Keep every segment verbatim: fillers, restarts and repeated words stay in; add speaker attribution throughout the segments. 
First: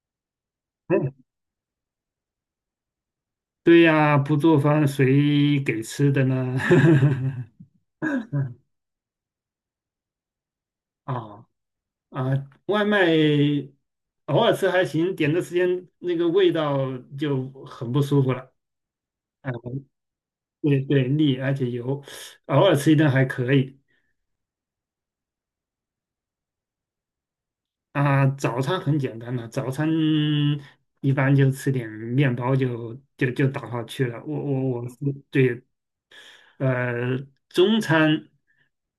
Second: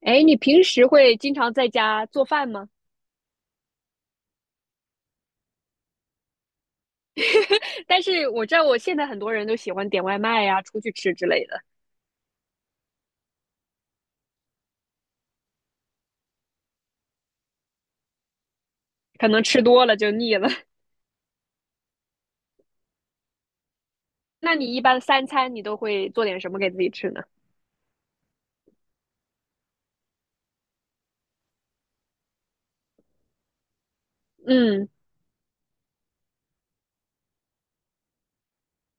Speaker 1: 哎，你平时
Speaker 2: 嗯，
Speaker 1: 会经常在家做饭吗？
Speaker 2: 对呀，不做饭谁给吃的呢？
Speaker 1: 但是我知道我 现在很多人都喜欢点外卖呀、出去吃之类
Speaker 2: 啊
Speaker 1: 的，
Speaker 2: 啊，外卖偶尔吃还行，点的时间那个味道就很不舒服了。
Speaker 1: 可能
Speaker 2: 啊，
Speaker 1: 吃多了就腻了。
Speaker 2: 对对，腻而且油，偶尔吃一顿还可以。
Speaker 1: 那你一般三餐你都会做点什么给自己吃呢？
Speaker 2: 啊，早餐很简单了，早餐一般就吃点面包就就就打发去了。我我
Speaker 1: 嗯。
Speaker 2: 我是对。呃，中餐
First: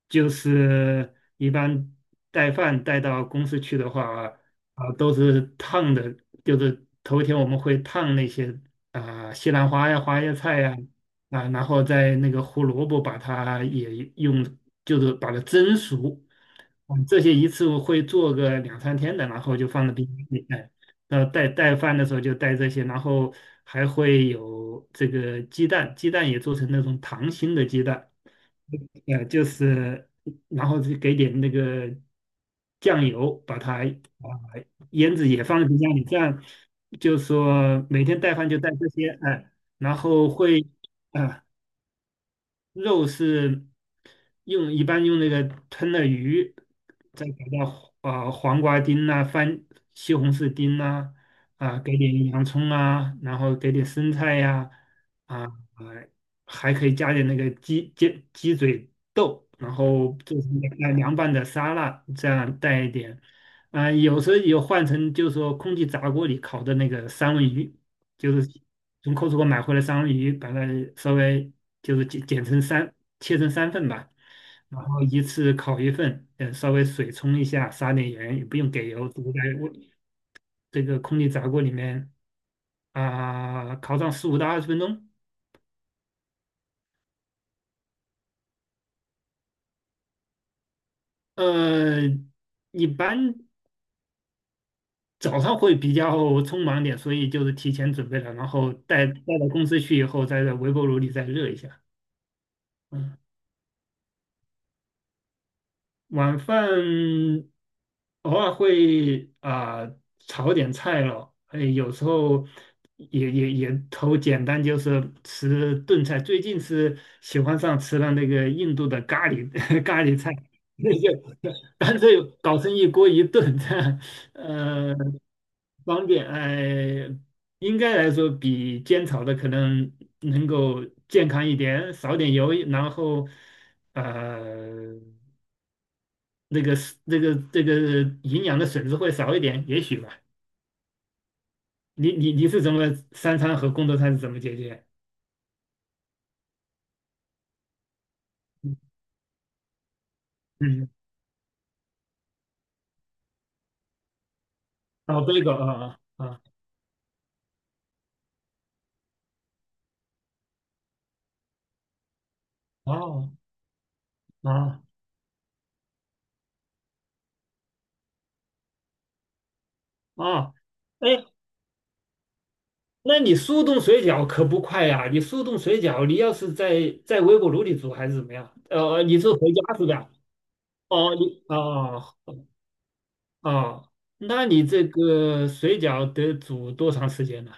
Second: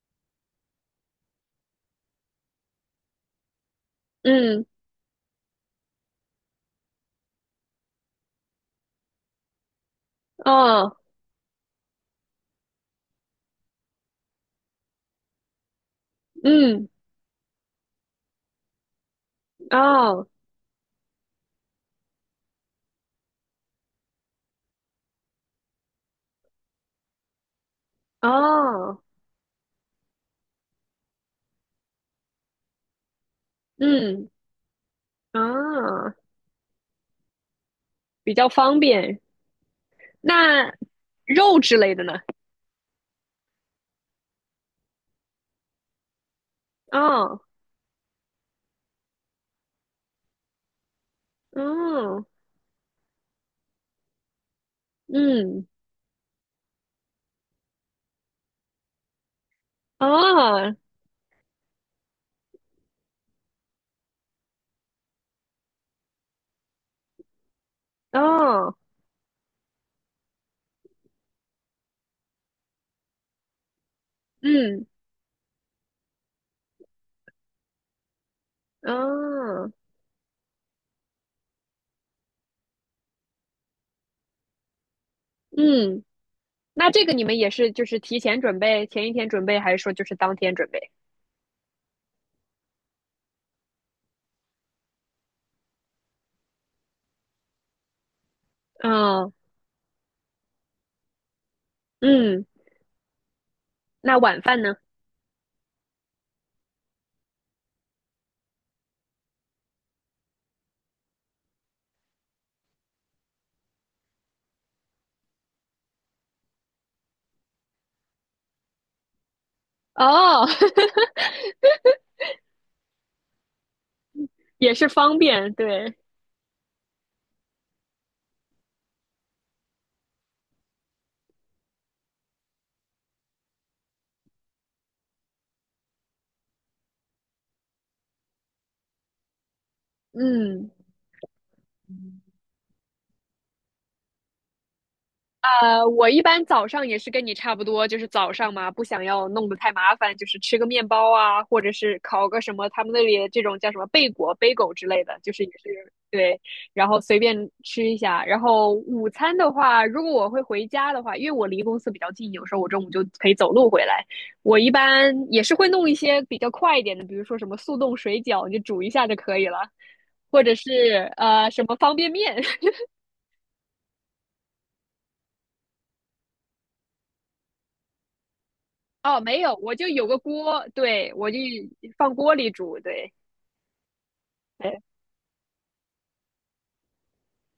Speaker 2: 就是一般带饭带到公司去的话，
Speaker 1: 嗯。
Speaker 2: 啊、都是烫的，就是头一天我们会烫那些啊、西兰花呀、花椰菜呀，
Speaker 1: 哦。
Speaker 2: 啊、然后在那个胡萝卜把它也用，就是把它蒸熟，
Speaker 1: 嗯。
Speaker 2: 我们这些一次会做个两三天的，然后就放在冰箱
Speaker 1: 哦。
Speaker 2: 里。哎，呃，带带饭的时候就带这些，然后还会有这个鸡蛋，鸡蛋也做成那种溏心的鸡蛋。
Speaker 1: 哦。
Speaker 2: 呃，就是然后就给点那个酱油，把它
Speaker 1: 嗯。
Speaker 2: 啊腌制也放在冰箱里，
Speaker 1: 啊，
Speaker 2: 这样就说每天
Speaker 1: 比
Speaker 2: 带
Speaker 1: 较
Speaker 2: 饭就带
Speaker 1: 方
Speaker 2: 这些。
Speaker 1: 便。
Speaker 2: 哎，然后会
Speaker 1: 那
Speaker 2: 啊、
Speaker 1: 肉之类的呢？
Speaker 2: 肉是用一般用那个吞了鱼，再给
Speaker 1: 哦。
Speaker 2: 到呃黄瓜丁呐、番西红柿丁呐，啊，给
Speaker 1: 嗯。
Speaker 2: 点洋葱啊，然后给点生菜呀、啊，
Speaker 1: 嗯。
Speaker 2: 呃还可以加点那个鸡鸡鸡嘴豆，然后做成
Speaker 1: 哦。
Speaker 2: 凉凉拌的沙拉，这样带一点。啊、有时候有换成就是说空气炸锅里烤的那个三文鱼，就是
Speaker 1: 哦。
Speaker 2: 从 Costco 买回来三文鱼，把它稍微就是剪剪成三，切成三份吧，然
Speaker 1: 嗯。
Speaker 2: 后一次烤一份。呃，稍微水冲一下，撒点盐，也不用给油，直接在
Speaker 1: 哦。
Speaker 2: 微这个空气炸锅里面啊、烤上十五到二十分钟。
Speaker 1: 嗯。那这个你们也是就是提前准备，前一天准备，还是说就是当天准备？
Speaker 2: 呃，一般早上会比较匆忙点，所以就是提前准备了，然后带带
Speaker 1: 嗯。
Speaker 2: 到公司去以后，再在微波炉里再热一下。
Speaker 1: 嗯。
Speaker 2: 嗯。
Speaker 1: 那晚饭呢？
Speaker 2: 晚饭偶尔会啊、炒点菜咯。哎，有时候也也也头简单就是吃炖菜。最近是喜欢上吃了那个印度的咖喱 咖喱菜，
Speaker 1: 哦，
Speaker 2: 那就 干脆搞成一锅一炖，这样
Speaker 1: 也是
Speaker 2: 呃
Speaker 1: 方便，对，
Speaker 2: 方便。哎，应该来说比煎炒的可能能够健康一点，少点油，然后呃。那个是那个这个营养的损失会少一点，也许吧。
Speaker 1: 嗯。
Speaker 2: 你你你是怎么三餐和工作餐是怎么解决？
Speaker 1: 呃，我一般早上也是跟你差不多，就是早上嘛，
Speaker 2: 嗯。
Speaker 1: 不想要弄得太麻烦，就是吃个面
Speaker 2: 嗯。
Speaker 1: 包啊，或者是烤个什么，他们那里这种叫什么贝果、贝狗之类的，
Speaker 2: 哦，
Speaker 1: 就
Speaker 2: 这
Speaker 1: 是也
Speaker 2: 个
Speaker 1: 是
Speaker 2: 啊啊
Speaker 1: 对，
Speaker 2: 啊，
Speaker 1: 然后随便吃一下。然后午餐的话，如果我会回家的话，因为我离公司比较近，有时候我中午就可
Speaker 2: 哦，
Speaker 1: 以走路回来。我一
Speaker 2: 啊
Speaker 1: 般也是会弄一些比较快一点的，比如说什么速冻水饺，你就煮一下就可以了，或者
Speaker 2: 啊！
Speaker 1: 是
Speaker 2: 哎，
Speaker 1: 呃什么方便面。
Speaker 2: 那你速冻水饺可不快呀、你速冻水饺，你要是在在微波炉里煮还是怎么样？呃，你
Speaker 1: 哦，
Speaker 2: 是
Speaker 1: 没
Speaker 2: 回
Speaker 1: 有，我
Speaker 2: 家是
Speaker 1: 就有
Speaker 2: 吧？
Speaker 1: 个锅，对，
Speaker 2: 哦，
Speaker 1: 我就
Speaker 2: 你。哦
Speaker 1: 放锅里煮，对。
Speaker 2: 哦，那你
Speaker 1: 哎，
Speaker 2: 这个水饺得煮多长时间呢？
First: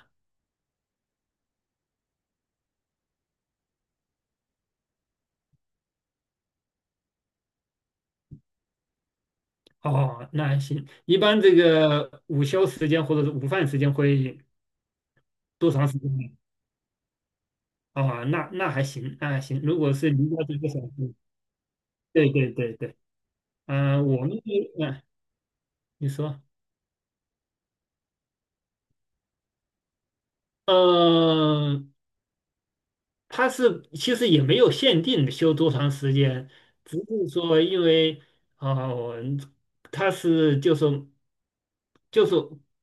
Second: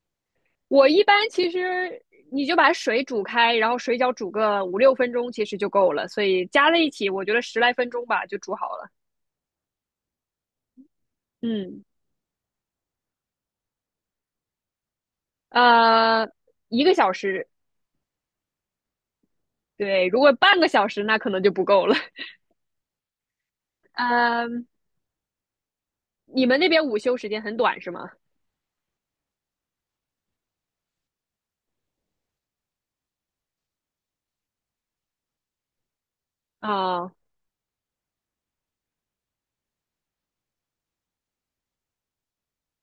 Speaker 1: 我一般其实你就把水煮开，然后水饺煮个五六分钟，其实就够了，所以加在一起，我觉得十来分钟吧就煮好了。
Speaker 2: 哦，那还行，一般这
Speaker 1: 嗯。
Speaker 2: 个午休时间或者是午饭时间会多长时间
Speaker 1: 呃，
Speaker 2: 呢？
Speaker 1: 一个小时。
Speaker 2: 哦，那那还行，那还行。如果
Speaker 1: 对，
Speaker 2: 是
Speaker 1: 如
Speaker 2: 离
Speaker 1: 果
Speaker 2: 家几
Speaker 1: 半个
Speaker 2: 个小
Speaker 1: 小时
Speaker 2: 时，
Speaker 1: 那可能就不够了。
Speaker 2: 对对对对。嗯、我们，
Speaker 1: 嗯，
Speaker 2: 嗯、呃你说。
Speaker 1: 你们那边午休时间很短是吗？
Speaker 2: 嗯。它是其实也没有限定修多长时间，只
Speaker 1: 啊。
Speaker 2: 是说因为，哦，它是就是就是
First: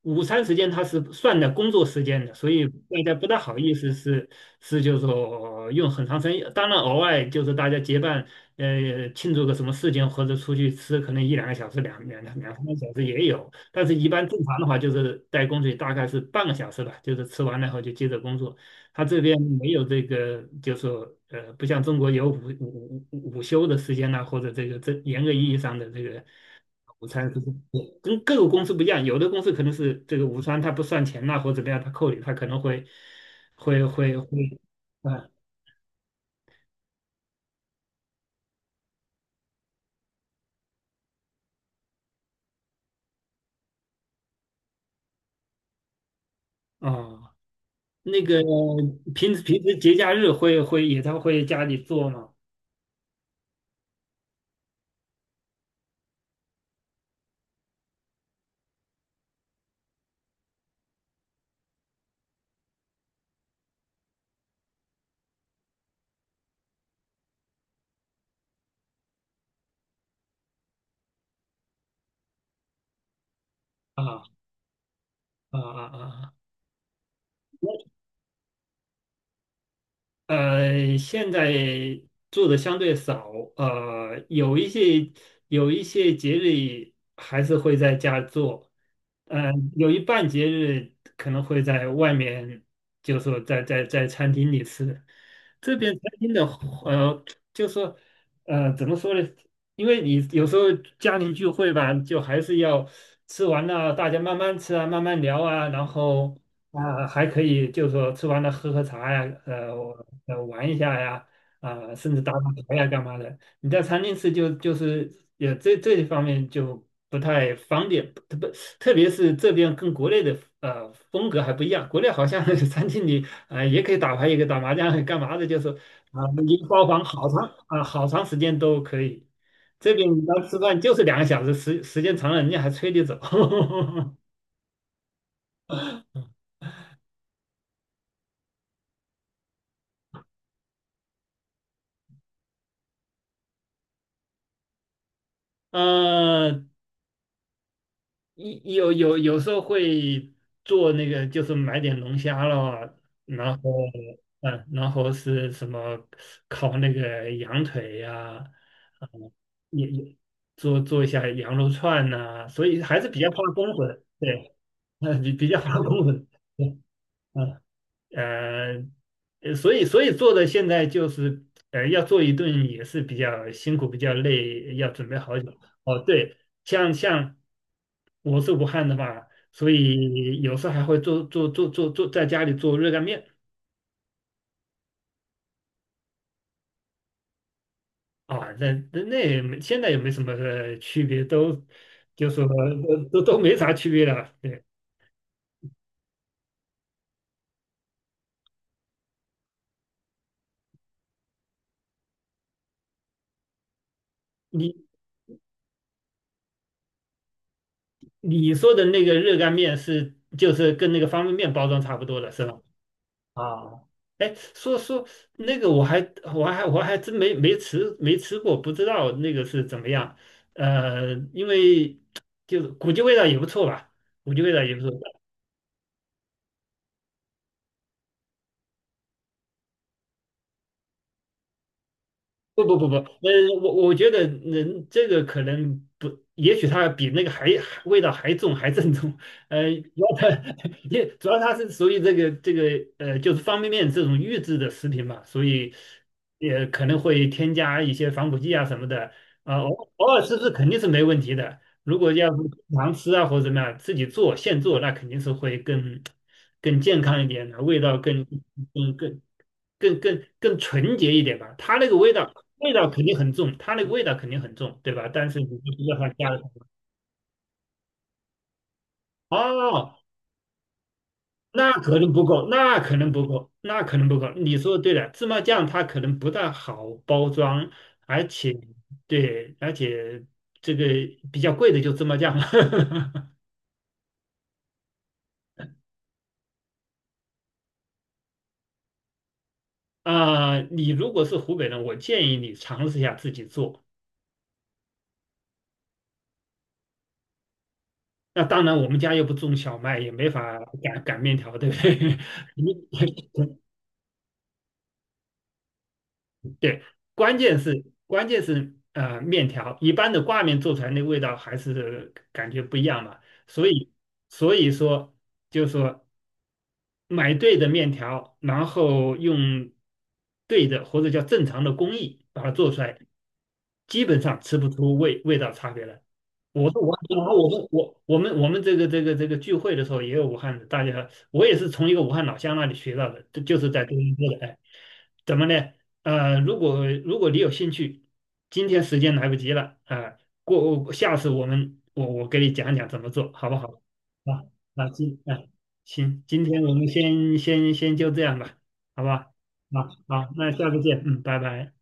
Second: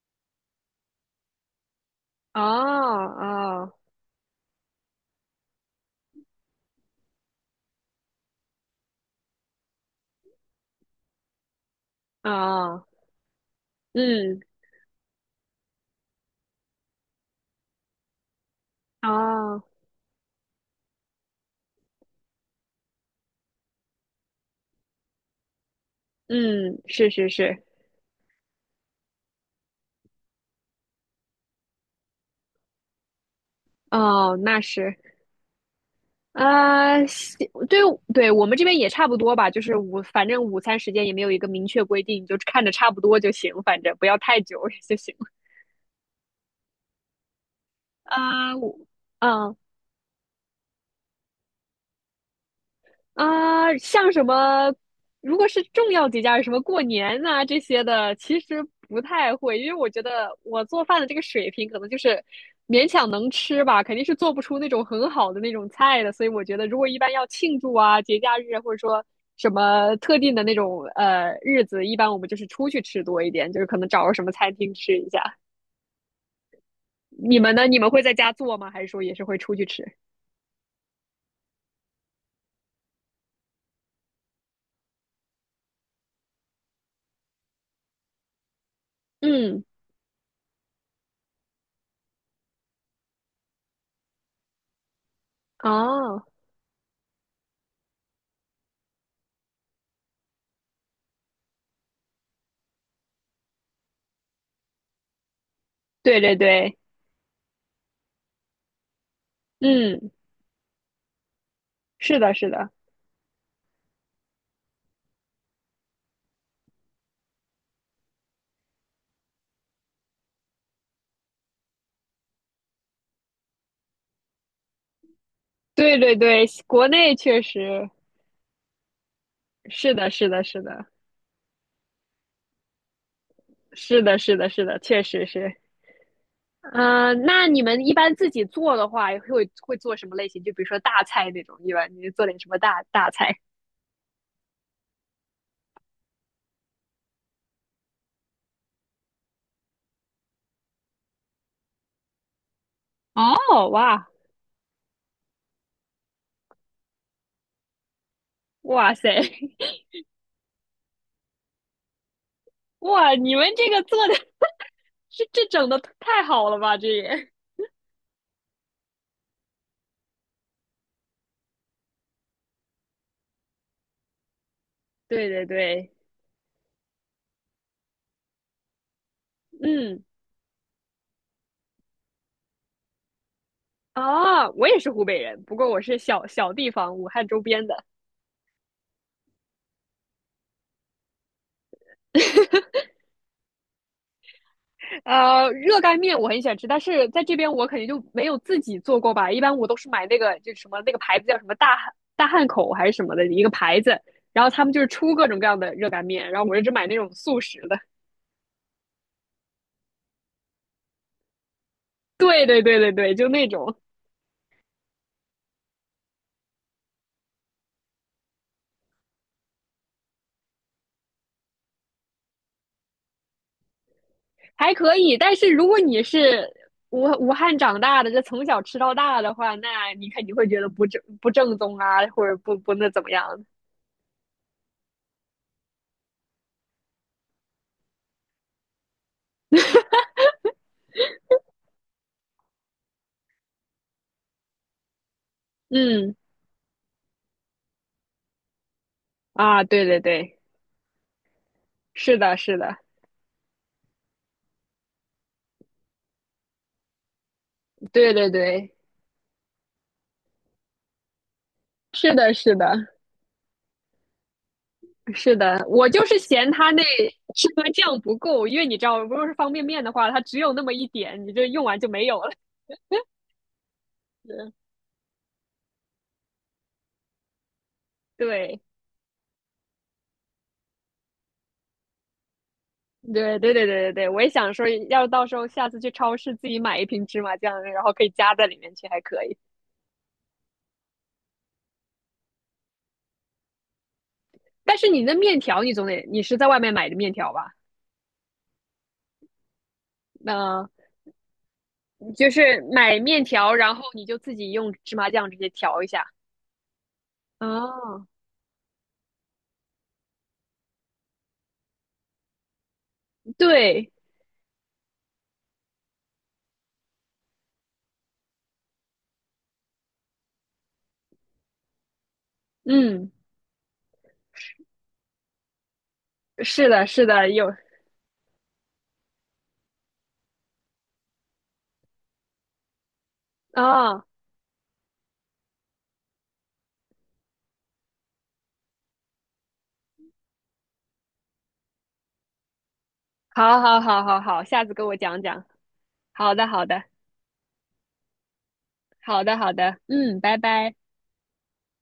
Speaker 2: 午餐时间它是算在工作时间的，
Speaker 1: 哦。
Speaker 2: 所以大家不大好意
Speaker 1: 哦。
Speaker 2: 思是是就是说用很长时间。当然，偶尔就是大家结伴呃庆祝个什么事情或者出去吃，可能一两个小时、两两两三个
Speaker 1: 哦。
Speaker 2: 小时也有。但是，一般
Speaker 1: 嗯。
Speaker 2: 正常的话就是在工作大概是半个小时吧，就是吃完了以后就接着工作。他这边
Speaker 1: 哦，
Speaker 2: 没有这个，就是说呃，不像中国有午午午午休的时间呐、或者这个这严格意义上的这个
Speaker 1: 嗯，
Speaker 2: 午
Speaker 1: 是是
Speaker 2: 餐，就是
Speaker 1: 是。
Speaker 2: 跟各个公司不一样。有的公司可能是这个午餐它不算钱呐、或者怎么样，他扣你，他可能会会会
Speaker 1: 哦，
Speaker 2: 会，
Speaker 1: 那是。
Speaker 2: 啊，
Speaker 1: 啊，西对，对，我们这边也差不多吧，就是午，反正午餐时间也没有一个明确规定，就看着差不多就行，反正不要太久 就行了。
Speaker 2: 哦，那个
Speaker 1: 啊，我。
Speaker 2: 平时
Speaker 1: 嗯。
Speaker 2: 平时节假日会会也他会家里做吗？
Speaker 1: 啊，像什么，如果是重要节假日，什么过年呐、这些的，其实不太会，因为我觉得我做饭的这个水平可能就是勉强能吃吧，肯定是做不出那种很好的那种菜的，所以我觉得如果一般要庆祝啊、节假日啊或者说什么特定的那种呃日子，一般我们就是出去吃多一点，就是可能找个什么
Speaker 2: 啊
Speaker 1: 餐厅吃一下。
Speaker 2: 啊啊啊！
Speaker 1: 你们呢？你们会在家做吗？还是说也是会出去吃？
Speaker 2: 呃，现在做的相对少。呃，有一些有一些节日还是会在家做。呃，
Speaker 1: 嗯。
Speaker 2: 有一半节日可能会在外面，就是说在在在餐厅里吃。这边餐
Speaker 1: 哦，
Speaker 2: 厅的，呃，就是说，呃，怎么说呢？因为你有时候家庭聚会吧，就还是要吃完了，大家慢慢吃啊，慢慢聊啊，然
Speaker 1: 对对
Speaker 2: 后。
Speaker 1: 对。
Speaker 2: 啊，还可以，就是说吃完了喝喝茶呀，呃，
Speaker 1: 嗯，
Speaker 2: 呃玩一下呀，啊、甚
Speaker 1: 是
Speaker 2: 至打
Speaker 1: 的，
Speaker 2: 打
Speaker 1: 是的。
Speaker 2: 牌呀干嘛的。你在餐厅吃就就是也这这一方面就不太方便，特别特别是这边跟国内的呃风格还不一样，国内好像 餐厅里啊、呃也可以打牌，也可以打麻将，干嘛的，就是
Speaker 1: 对对
Speaker 2: 啊、
Speaker 1: 对，
Speaker 2: 一个
Speaker 1: 国
Speaker 2: 包房
Speaker 1: 内
Speaker 2: 好
Speaker 1: 确
Speaker 2: 长啊、
Speaker 1: 实
Speaker 2: 好长时间都可以。
Speaker 1: 是
Speaker 2: 这
Speaker 1: 的，
Speaker 2: 边你
Speaker 1: 是
Speaker 2: 要
Speaker 1: 的，
Speaker 2: 吃
Speaker 1: 是
Speaker 2: 饭
Speaker 1: 的，
Speaker 2: 就是两个小时，时时间长了人家还催你走。
Speaker 1: 是的，是的，是的，确实是。嗯、那你们一般自己做的话，会会做什么类型？就比如说大菜那种，一般你做点什么大大菜？
Speaker 2: 嗯。有有有时候会做那个，就是买点龙虾咯，然
Speaker 1: 哦，
Speaker 2: 后
Speaker 1: 哇。
Speaker 2: 嗯，然后是什么烤那个羊腿呀、
Speaker 1: 哇塞，
Speaker 2: 嗯，也也做做一下羊肉串呐，所以还是
Speaker 1: 哇！
Speaker 2: 比较
Speaker 1: 你
Speaker 2: 怕
Speaker 1: 们这
Speaker 2: 公
Speaker 1: 个
Speaker 2: 混。
Speaker 1: 做的
Speaker 2: 对。嗯，
Speaker 1: 这
Speaker 2: 比
Speaker 1: 这
Speaker 2: 比较
Speaker 1: 整
Speaker 2: 怕
Speaker 1: 的
Speaker 2: 公
Speaker 1: 太
Speaker 2: 混。
Speaker 1: 好了
Speaker 2: 对。
Speaker 1: 吧？这也
Speaker 2: 嗯。呃，呃所以所以做的现在就是，呃，要做一顿也是比较辛苦，比较累，要准备
Speaker 1: 对
Speaker 2: 好
Speaker 1: 对
Speaker 2: 久。
Speaker 1: 对。
Speaker 2: 哦，对。像像我是武汉的嘛，所
Speaker 1: 嗯。
Speaker 2: 以有时候还会做做做做做在家里做热干面。
Speaker 1: 哦，我也是湖北人，不过我是小小地方，武汉周边的。
Speaker 2: 啊，那那那也没，现在也没什么呃区别，都就说，呃都都没啥区别了。对。
Speaker 1: 呃，热干面我很喜欢吃，但是在这边我肯定就没有自己做过吧。一般我都是买那个就什么那个牌子叫什么大汉大汉口还是什么的一个牌子，然后他们
Speaker 2: 你
Speaker 1: 就是出各种各样的热干面，然后我就只买那种速食的。
Speaker 2: 你说的那个热干面是就是跟那个方便面包装差不 多的
Speaker 1: 对
Speaker 2: 是吧？
Speaker 1: 对对对对，就那种
Speaker 2: 啊，哎，说说那个我还我还我还真没没吃没吃过，不知道那个是怎么样。呃，因为 就是估计味道也不错吧，估计味道
Speaker 1: 还
Speaker 2: 也不错。
Speaker 1: 可以。但是如果你是武武汉长大的，这从小吃到大的话，那你肯定会觉得不正不正宗啊，或者不
Speaker 2: 不
Speaker 1: 不
Speaker 2: 不
Speaker 1: 那
Speaker 2: 不不，
Speaker 1: 怎么样？
Speaker 2: 嗯，我我觉得人这个可能不，也许它比那个还还味道还重还正宗。呃，主要它 也主要它是属于这个这个呃，就是方便面这种预制的食品嘛，所以
Speaker 1: 嗯。
Speaker 2: 也可能会添加一些防腐剂啊什么的。啊、
Speaker 1: 啊，对
Speaker 2: 偶
Speaker 1: 对
Speaker 2: 偶尔
Speaker 1: 对，
Speaker 2: 吃吃肯定是没问题的，如果
Speaker 1: 是
Speaker 2: 要
Speaker 1: 的，
Speaker 2: 是
Speaker 1: 是的。
Speaker 2: 经常吃啊或者怎么样，自己做现做，那肯定是会更更健康一点的，味道
Speaker 1: 对
Speaker 2: 更
Speaker 1: 对对，
Speaker 2: 更更更更更纯洁一点吧。它那个味
Speaker 1: 是的，
Speaker 2: 道
Speaker 1: 是
Speaker 2: 味道
Speaker 1: 的。
Speaker 2: 肯定很重，它那个味道肯定很重，对吧？但
Speaker 1: 是
Speaker 2: 是你就不
Speaker 1: 的，
Speaker 2: 知
Speaker 1: 我
Speaker 2: 道
Speaker 1: 就
Speaker 2: 它
Speaker 1: 是
Speaker 2: 加了。
Speaker 1: 嫌它那芝麻酱不够，因为你知道，如果是方便面的
Speaker 2: 哦，
Speaker 1: 话，它只有那么一点，你就用
Speaker 2: 那
Speaker 1: 完就
Speaker 2: 可
Speaker 1: 没
Speaker 2: 能
Speaker 1: 有
Speaker 2: 不
Speaker 1: 了。
Speaker 2: 够，那可能不够，那可能不 够。
Speaker 1: 是。
Speaker 2: 你说对了，芝麻酱它可能不大好包装，而且，
Speaker 1: 对，
Speaker 2: 对，而且这个比较贵的就芝麻酱了。
Speaker 1: 对，对，对，对，对，对，我也想说，要是到时候下次去超市自己买一瓶芝麻酱，然后可以加在里面去，还可以。
Speaker 2: 啊、你如果是湖北人，我建议你尝试一下自己做。
Speaker 1: 但是你那面条，你总得，你是在外面买的面条吧？
Speaker 2: 那当然，我们家又不种小麦，也没法
Speaker 1: 那、
Speaker 2: 擀擀面条，对不对？
Speaker 1: 就 是
Speaker 2: 你
Speaker 1: 买面条，然后你就自己用芝麻酱直接调一下。
Speaker 2: 对，关键是
Speaker 1: 哦，
Speaker 2: 关键是呃，面条一般的挂面做出来那味道还是感觉不一样嘛。所
Speaker 1: 对，
Speaker 2: 以所以说，就是说买对的面条，然后用对的或者叫正常的工艺把它做出来，
Speaker 1: 嗯，
Speaker 2: 基本上吃不出味味道差别来。
Speaker 1: 是
Speaker 2: 我是
Speaker 1: 的，
Speaker 2: 武汉，
Speaker 1: 是
Speaker 2: 然
Speaker 1: 的，
Speaker 2: 后我
Speaker 1: 有
Speaker 2: 们我我们我们这个这个这个聚会的时候也有武汉的，大家我也是从一个武汉老乡那里学到的，就就是在多
Speaker 1: 啊。
Speaker 2: 伦多的。哎，怎么呢？呃，如果如果你有兴趣，今天时间来不及了啊，过下次我们我我给你讲讲怎么做，好不
Speaker 1: 好好
Speaker 2: 好？
Speaker 1: 好好好，
Speaker 2: 啊，
Speaker 1: 下次给
Speaker 2: 那
Speaker 1: 我讲
Speaker 2: 今啊
Speaker 1: 讲。
Speaker 2: 行，
Speaker 1: 好
Speaker 2: 今
Speaker 1: 的，
Speaker 2: 天
Speaker 1: 好
Speaker 2: 我
Speaker 1: 的，
Speaker 2: 们先先先就这样吧，好
Speaker 1: 好
Speaker 2: 吧？
Speaker 1: 的，好的，
Speaker 2: 啊
Speaker 1: 嗯，
Speaker 2: 好，
Speaker 1: 拜
Speaker 2: 那下
Speaker 1: 拜。
Speaker 2: 次见，嗯，拜拜。